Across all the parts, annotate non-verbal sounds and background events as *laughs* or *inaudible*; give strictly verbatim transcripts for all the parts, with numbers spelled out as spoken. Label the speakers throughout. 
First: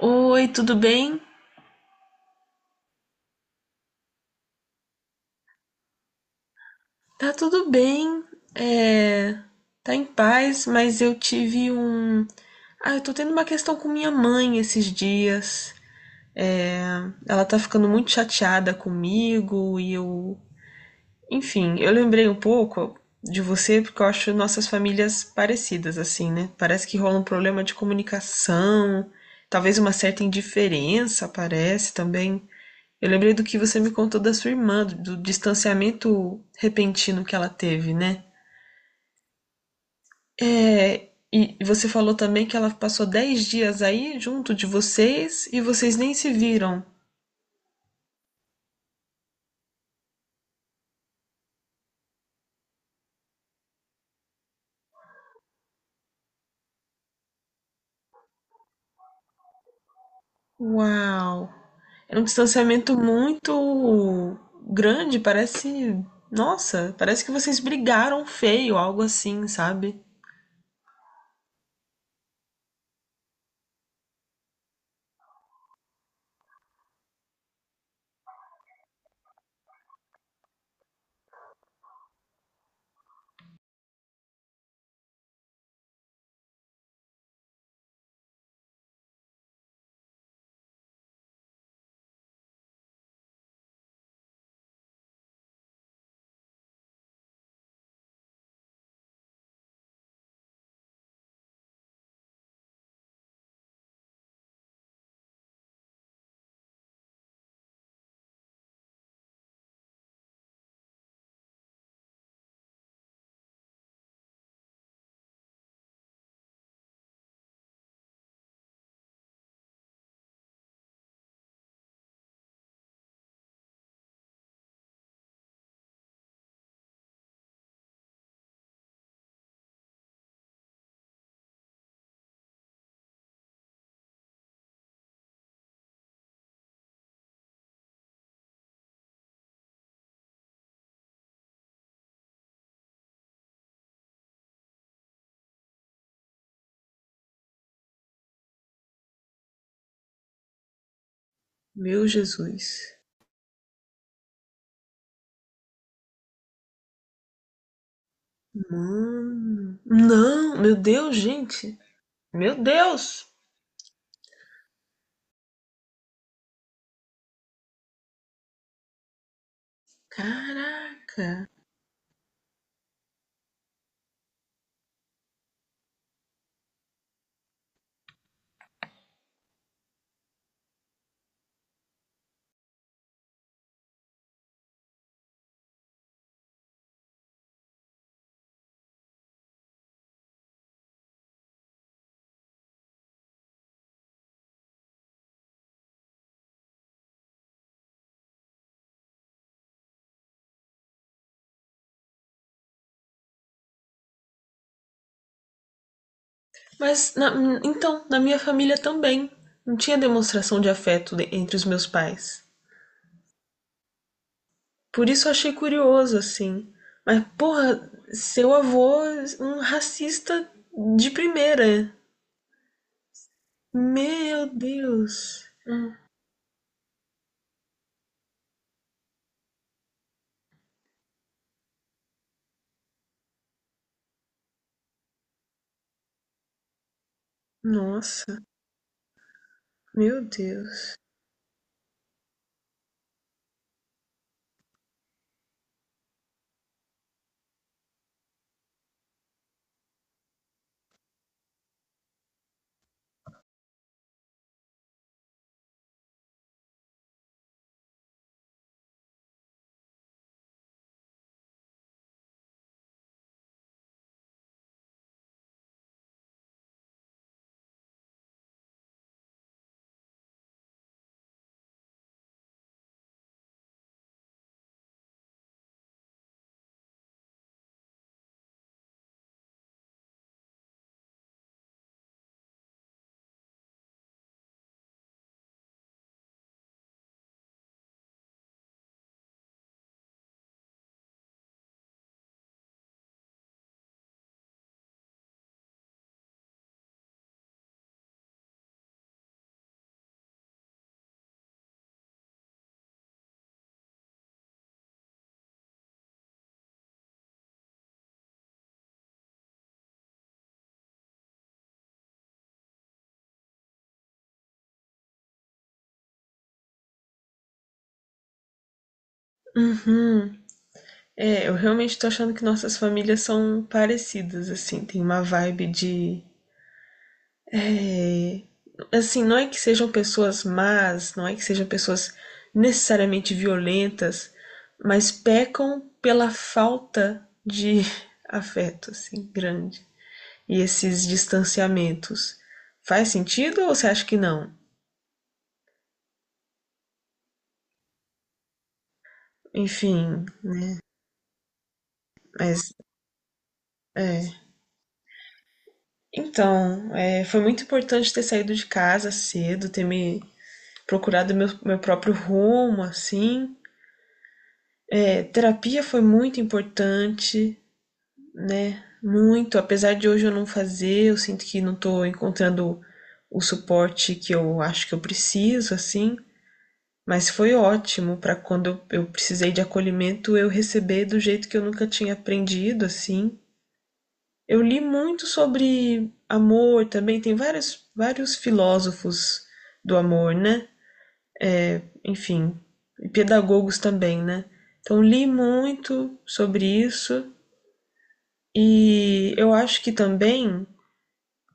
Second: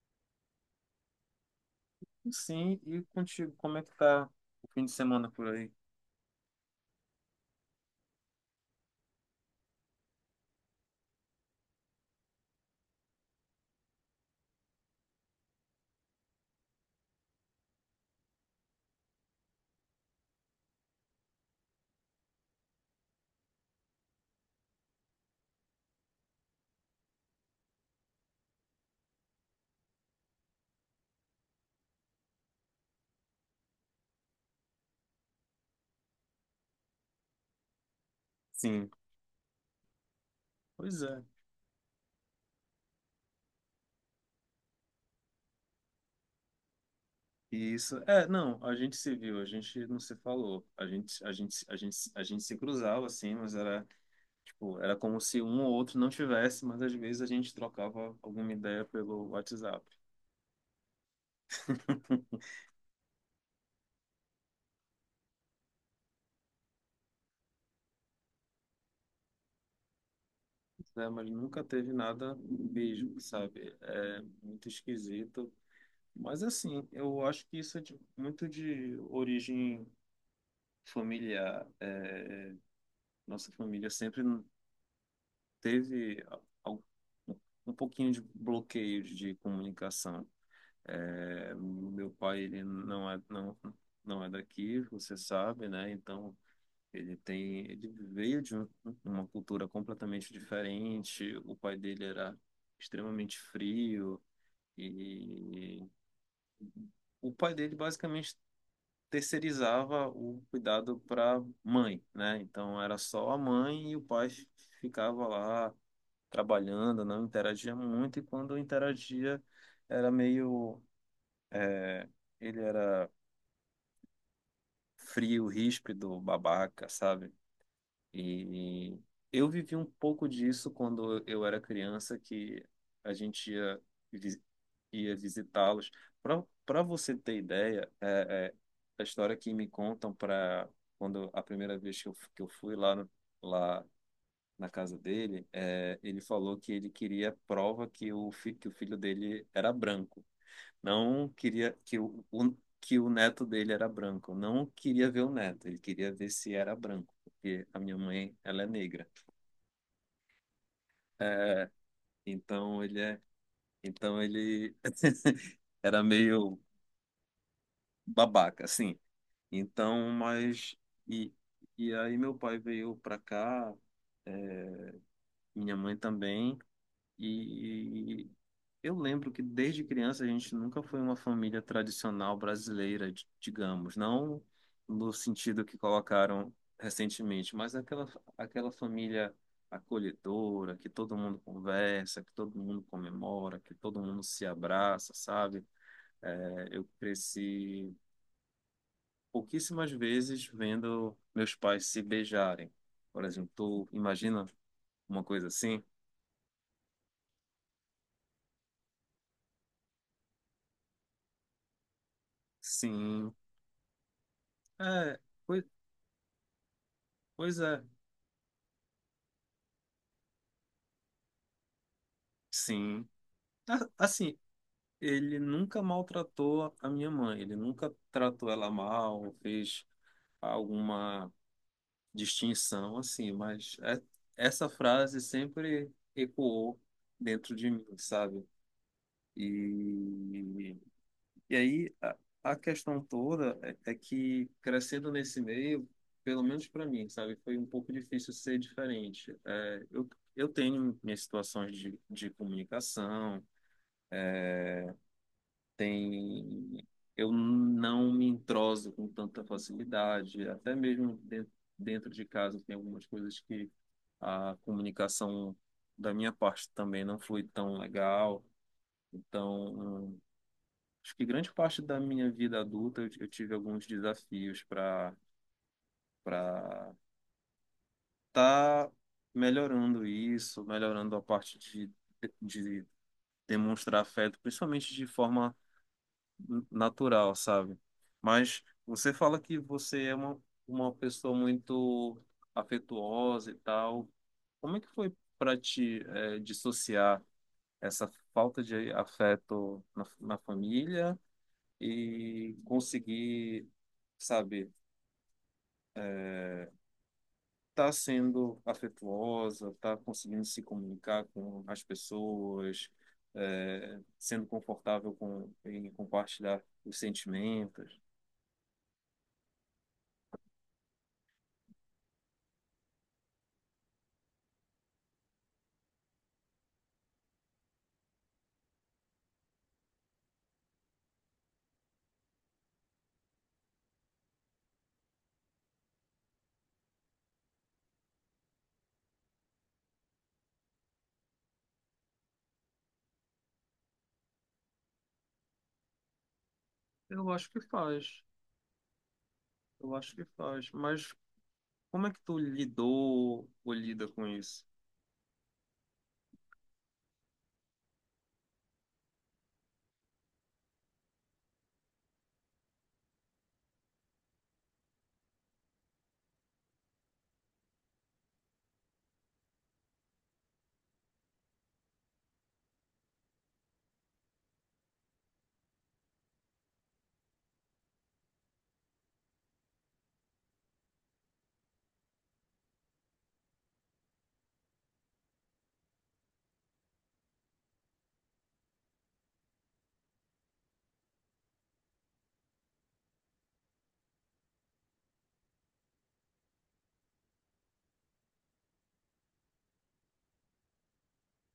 Speaker 1: Oi, tudo bem?
Speaker 2: Sim, e contigo, como é que tá o fim de semana por aí?
Speaker 1: Tá tudo bem, é, tá em paz, mas eu tive um. Ah, eu tô tendo uma questão com minha mãe esses dias. É, ela tá ficando muito chateada comigo e eu. Enfim, eu lembrei um pouco de você porque eu acho nossas famílias parecidas, assim, né? Parece que rola um problema de comunicação, talvez uma certa indiferença, parece também. Eu lembrei do que você me contou da sua irmã, do do distanciamento repentino que ela teve, né?
Speaker 2: Sim, pois
Speaker 1: É,
Speaker 2: é.
Speaker 1: e você falou também que ela passou dez dias aí junto de vocês e vocês nem se viram.
Speaker 2: E isso, é, não, a gente se viu, a gente não se falou, a gente, a gente, a gente, a gente se cruzava assim, mas era, tipo, era como se um ou outro não tivesse, mas às vezes a gente trocava alguma ideia pelo WhatsApp.
Speaker 1: Uau! É um
Speaker 2: *laughs*
Speaker 1: distanciamento muito grande, parece. Nossa, parece que vocês brigaram feio, algo assim, sabe?
Speaker 2: É, mas nunca teve nada mesmo, sabe? É muito esquisito. Mas assim, eu acho que isso é de- muito de origem familiar. É, nossa família sempre teve al- um pouquinho de bloqueio de comunicação. É, meu pai, ele não é, não, não é daqui, você sabe, né? Então, ele tem, ele veio de um- uma cultura completamente diferente. O pai dele era extremamente frio e o pai dele basicamente terceirizava o cuidado para mãe, né? Então, era só a mãe e o pai ficava lá trabalhando, não interagia muito, e quando interagia era meio. É, ele era frio, ríspido, babaca, sabe? E eu vivi um pouco disso quando eu era criança, que a gente ia, vi- ia visitá-los. Para para você ter ideia, é, é, a história que me contam para quando a primeira vez que eu, f- que eu fui lá no- lá na casa dele, é, ele falou que ele queria prova que o, fi- que o filho dele era branco. Não queria que
Speaker 1: Meu
Speaker 2: o, o-
Speaker 1: Jesus.
Speaker 2: que o neto dele era branco. Não queria ver o neto, ele queria ver se era branco, porque a minha mãe, ela é negra.
Speaker 1: Mano. Não, meu Deus,
Speaker 2: É,
Speaker 1: gente. Meu
Speaker 2: então ele é,
Speaker 1: Deus!
Speaker 2: então ele *laughs* era meio babaca, assim. Então, mas e,
Speaker 1: Caraca!
Speaker 2: e aí meu pai veio pra cá, minha mãe também. E eu lembro que desde criança a gente nunca foi uma família tradicional brasileira, di- digamos, não no sentido que colocaram recentemente, mas aquela, aquela família acolhedora, que todo mundo conversa, que todo mundo comemora, que todo mundo se abraça, sabe? É, eu cresci pouquíssimas vezes vendo meus pais se beijarem. Por exemplo, tu imagina uma coisa assim?
Speaker 1: Mas, na- então, na minha família também. Não tinha demonstração de afeto de- entre os meus pais.
Speaker 2: Sim.
Speaker 1: Por
Speaker 2: É,
Speaker 1: isso eu achei
Speaker 2: pois
Speaker 1: curioso, assim. Mas,
Speaker 2: pois é,
Speaker 1: porra, seu avô, é um racista de primeira.
Speaker 2: sim. A- Assim,
Speaker 1: Meu
Speaker 2: ele
Speaker 1: Deus.
Speaker 2: nunca
Speaker 1: Hum.
Speaker 2: maltratou a a minha mãe, ele nunca tratou ela mal, fez alguma distinção assim, mas é- essa frase sempre ecoou dentro de mim,
Speaker 1: Nossa,
Speaker 2: sabe?
Speaker 1: meu
Speaker 2: E,
Speaker 1: Deus.
Speaker 2: e aí a, a questão toda é, é que crescendo nesse meio, pelo menos para mim, sabe, foi um pouco difícil ser diferente. É, eu, eu tenho minhas situações de, de comunicação, tem eu não me entroso com tanta facilidade, até mesmo de- dentro de casa tem algumas coisas que a comunicação da minha parte também não foi tão legal. Então, hum, acho que grande parte da minha vida adulta eu, eu tive alguns desafios para para tá melhorando isso, melhorando a parte de, de demonstrar afeto, principalmente de forma natural, sabe? Mas você fala que você é uma, uma pessoa muito afetuosa e tal. Como é que foi para te eh, dissociar essa falta de afeto na, na família e conseguir, sabe, tá sendo afetuosa, tá conseguindo se comunicar com as pessoas, eh, sendo confortável com, em compartilhar os sentimentos?
Speaker 1: Uhum. É, eu realmente tô achando que nossas famílias são parecidas, assim. Tem uma vibe de... É... Assim, não é que sejam pessoas más, não é que sejam pessoas necessariamente violentas, mas pecam pela falta de *laughs* afeto, assim, grande. E esses distanciamentos. Faz sentido ou você acha que não?
Speaker 2: Eu acho que faz. Eu acho que
Speaker 1: Enfim,
Speaker 2: faz, mas como é que tu
Speaker 1: mas
Speaker 2: lidou ou lida com
Speaker 1: é.
Speaker 2: isso?
Speaker 1: Então, é, foi muito importante ter saído de casa cedo, ter me procurado meu, meu próprio rumo, assim. É, terapia foi muito importante, né? Muito. Apesar de hoje eu não fazer, eu sinto que não tô encontrando o suporte que eu acho que eu preciso, assim. Mas foi ótimo para quando eu, eu precisei de acolhimento, eu receber do jeito que eu nunca tinha aprendido, assim. Eu li muito sobre amor também, tem vários, vários filósofos do amor, né? Enfim, e pedagogos também, né? Então li muito sobre isso e eu acho que também...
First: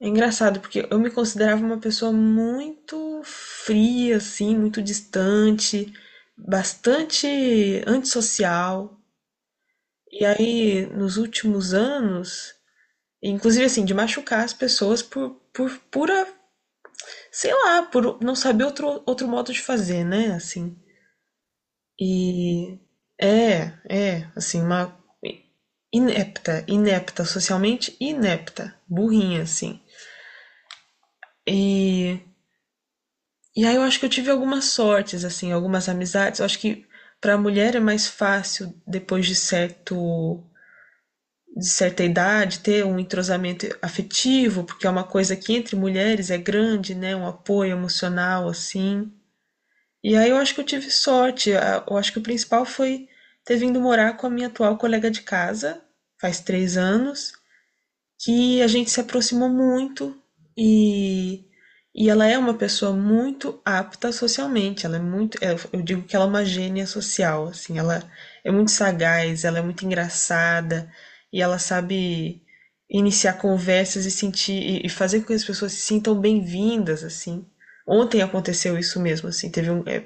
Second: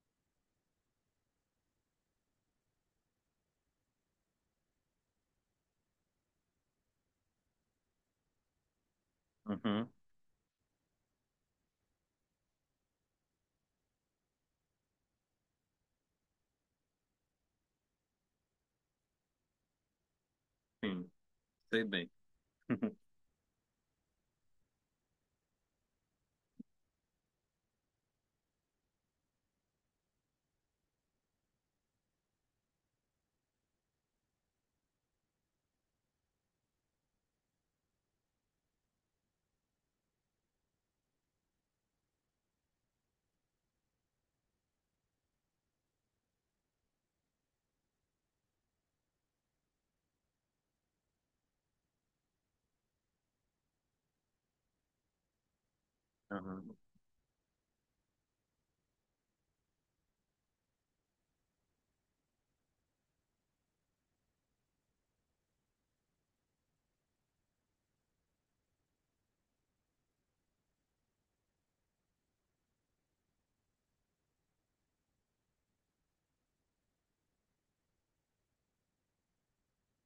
Speaker 1: É engraçado, porque eu me considerava uma pessoa muito fria, assim, muito distante, bastante antissocial.
Speaker 2: Uhum,
Speaker 1: E aí, nos últimos anos, inclusive assim, de machucar as pessoas por, por pura, sei lá, por não saber outro, outro modo de fazer, né? Assim.
Speaker 2: sim, sei bem.
Speaker 1: E
Speaker 2: *laughs*
Speaker 1: é, é, assim, uma inepta, inepta, socialmente inepta, burrinha, assim. E... E aí eu acho que eu tive algumas sortes, assim, algumas amizades. Eu acho que para a mulher é mais fácil, depois de certo, de certa idade, ter um entrosamento afetivo, porque é uma coisa que entre mulheres é grande, né? Um apoio emocional, assim. E aí eu acho que eu tive sorte. A- Eu acho que o principal foi ter vindo morar com a minha atual colega de casa, faz
Speaker 2: Aham.
Speaker 1: três anos que a gente se aproximou muito e, e ela é uma pessoa muito apta socialmente. Ela é muito, é, eu digo que ela é uma gênia social, assim, ela é muito sagaz, ela é muito engraçada e ela sabe iniciar conversas e sentir e- e fazer com que as pessoas se sintam bem-vindas, assim. Ontem aconteceu isso mesmo, assim, teve um, é,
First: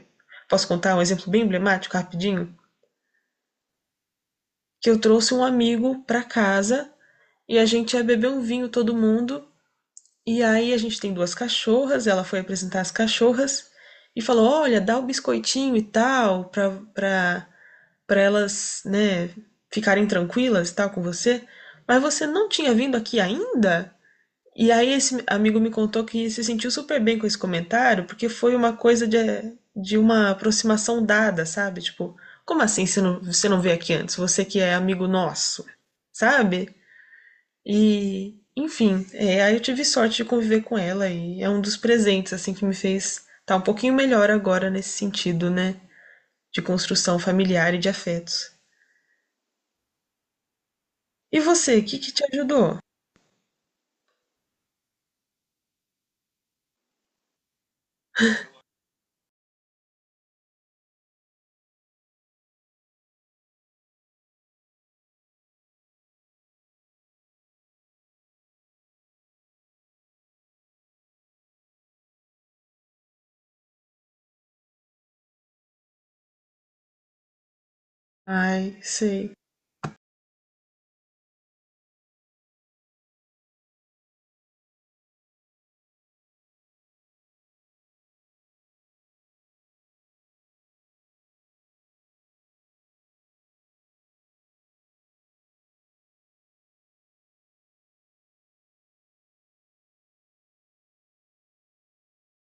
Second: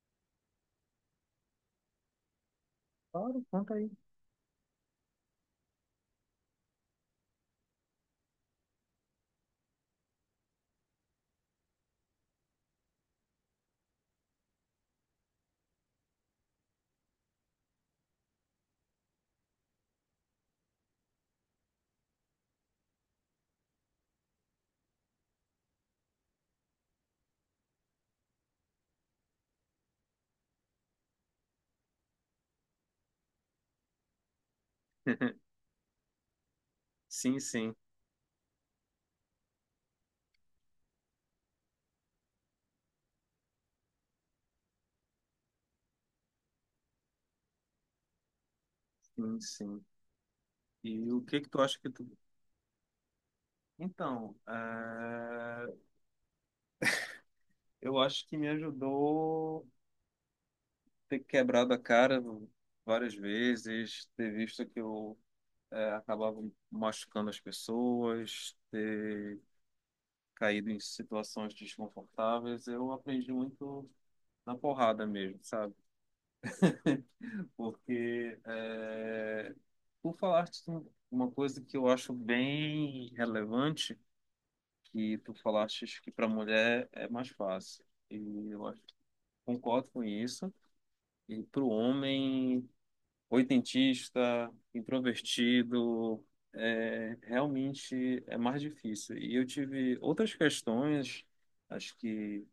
Speaker 1: posso contar um exemplo bem emblemático, rapidinho?
Speaker 2: Claro, conta aí.
Speaker 1: Que eu trouxe um amigo para casa e a gente ia beber um vinho todo mundo. E aí a gente tem duas cachorras, ela foi apresentar as cachorras e falou: "Olha, dá o biscoitinho e tal pra para para elas, né, ficarem tranquilas e tal com você, mas você não tinha vindo aqui ainda?" E aí esse amigo me contou que se sentiu super bem com esse comentário, porque foi uma coisa de, de uma aproximação dada, sabe? Tipo, como assim você não, você não veio aqui antes? Você que é amigo
Speaker 2: *laughs*
Speaker 1: nosso, sabe?
Speaker 2: Sim, sim,
Speaker 1: E, enfim, é, aí eu tive sorte de conviver com ela e é um dos presentes assim que me fez estar um pouquinho melhor agora nesse sentido, né, de construção familiar e de afetos.
Speaker 2: sim, sim. E o
Speaker 1: E
Speaker 2: que que tu
Speaker 1: você,
Speaker 2: acha
Speaker 1: o
Speaker 2: que
Speaker 1: que
Speaker 2: tu...
Speaker 1: que te ajudou?
Speaker 2: Então, eh, eu acho que me ajudou ter quebrado a cara várias vezes, ter visto que eu eh, acabava machucando as pessoas, ter caído em situações desconfortáveis. Eu aprendi muito na porrada mesmo, sabe? *laughs* Porque,
Speaker 1: Ai, sei.
Speaker 2: é, tu falaste uma coisa que eu acho bem relevante, que tu falaste que para mulher é mais fácil. E eu acho, concordo com isso. E para o homem oitentista, introvertido, é, realmente é mais difícil. E eu tive outras questões, acho que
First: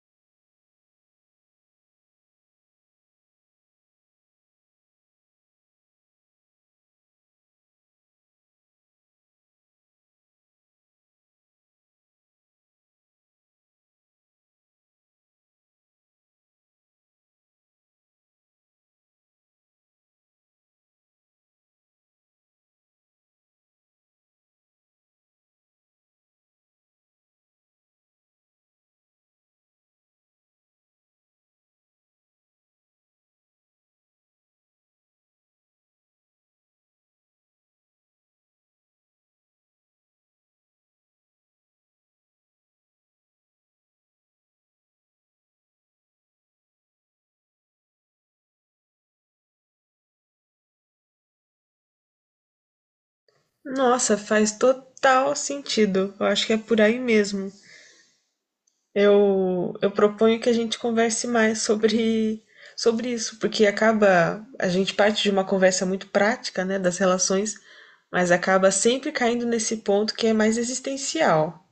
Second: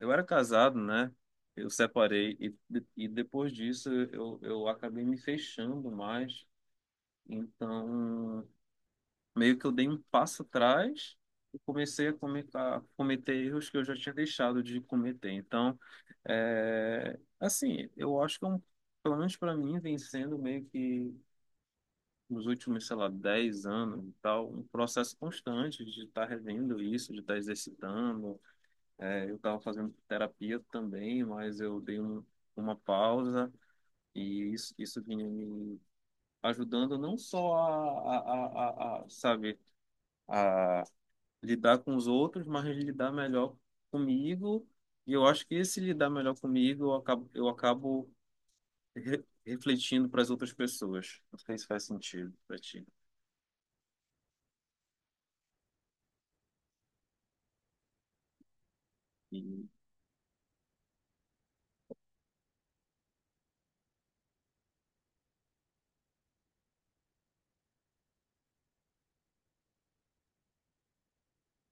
Speaker 2: eu era casado, né? Eu separei e, e depois disso eu, eu acabei me fechando mais. Então, meio que eu dei um passo atrás e comecei a comer- a cometer erros que eu já tinha deixado de cometer. Então, é, assim, eu acho que é um, pelo menos para mim vem sendo meio que nos últimos, sei lá, dez anos e tal, um processo constante de estar revendo isso, de estar exercitando, é, eu estava fazendo terapia também, mas eu dei um, uma pausa e isso, isso vinha me ajudando não só a, a, a, a, a, sabe, a lidar com os outros, mas lidar melhor comigo. E eu acho que esse lidar melhor comigo, eu acabo, eu acabo re- refletindo para as outras pessoas. Não sei se faz sentido para ti.
Speaker 1: Nossa, faz total sentido. Eu acho que é por aí mesmo.
Speaker 2: E,
Speaker 1: Eu, eu proponho que a gente converse mais sobre, sobre isso, porque acaba a gente parte de uma conversa muito prática, né, das relações, mas acaba sempre caindo nesse ponto que é mais existencial,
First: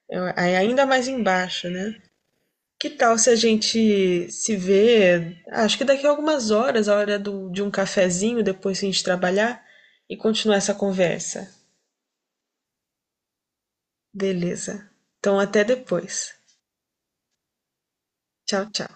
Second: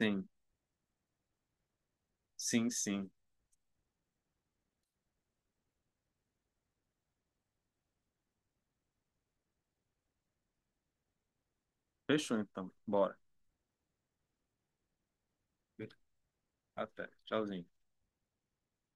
Speaker 2: sim,
Speaker 1: é é ainda mais embaixo, né?
Speaker 2: sim,
Speaker 1: Que
Speaker 2: sim.
Speaker 1: tal se a gente se vê, acho que daqui a algumas horas, a hora do- de um cafezinho, depois que a gente trabalhar, e continuar essa conversa?
Speaker 2: Fechou então. Bora.
Speaker 1: Beleza. Então, até depois.
Speaker 2: Até. Tchauzinho.
Speaker 1: Tchau, tchau.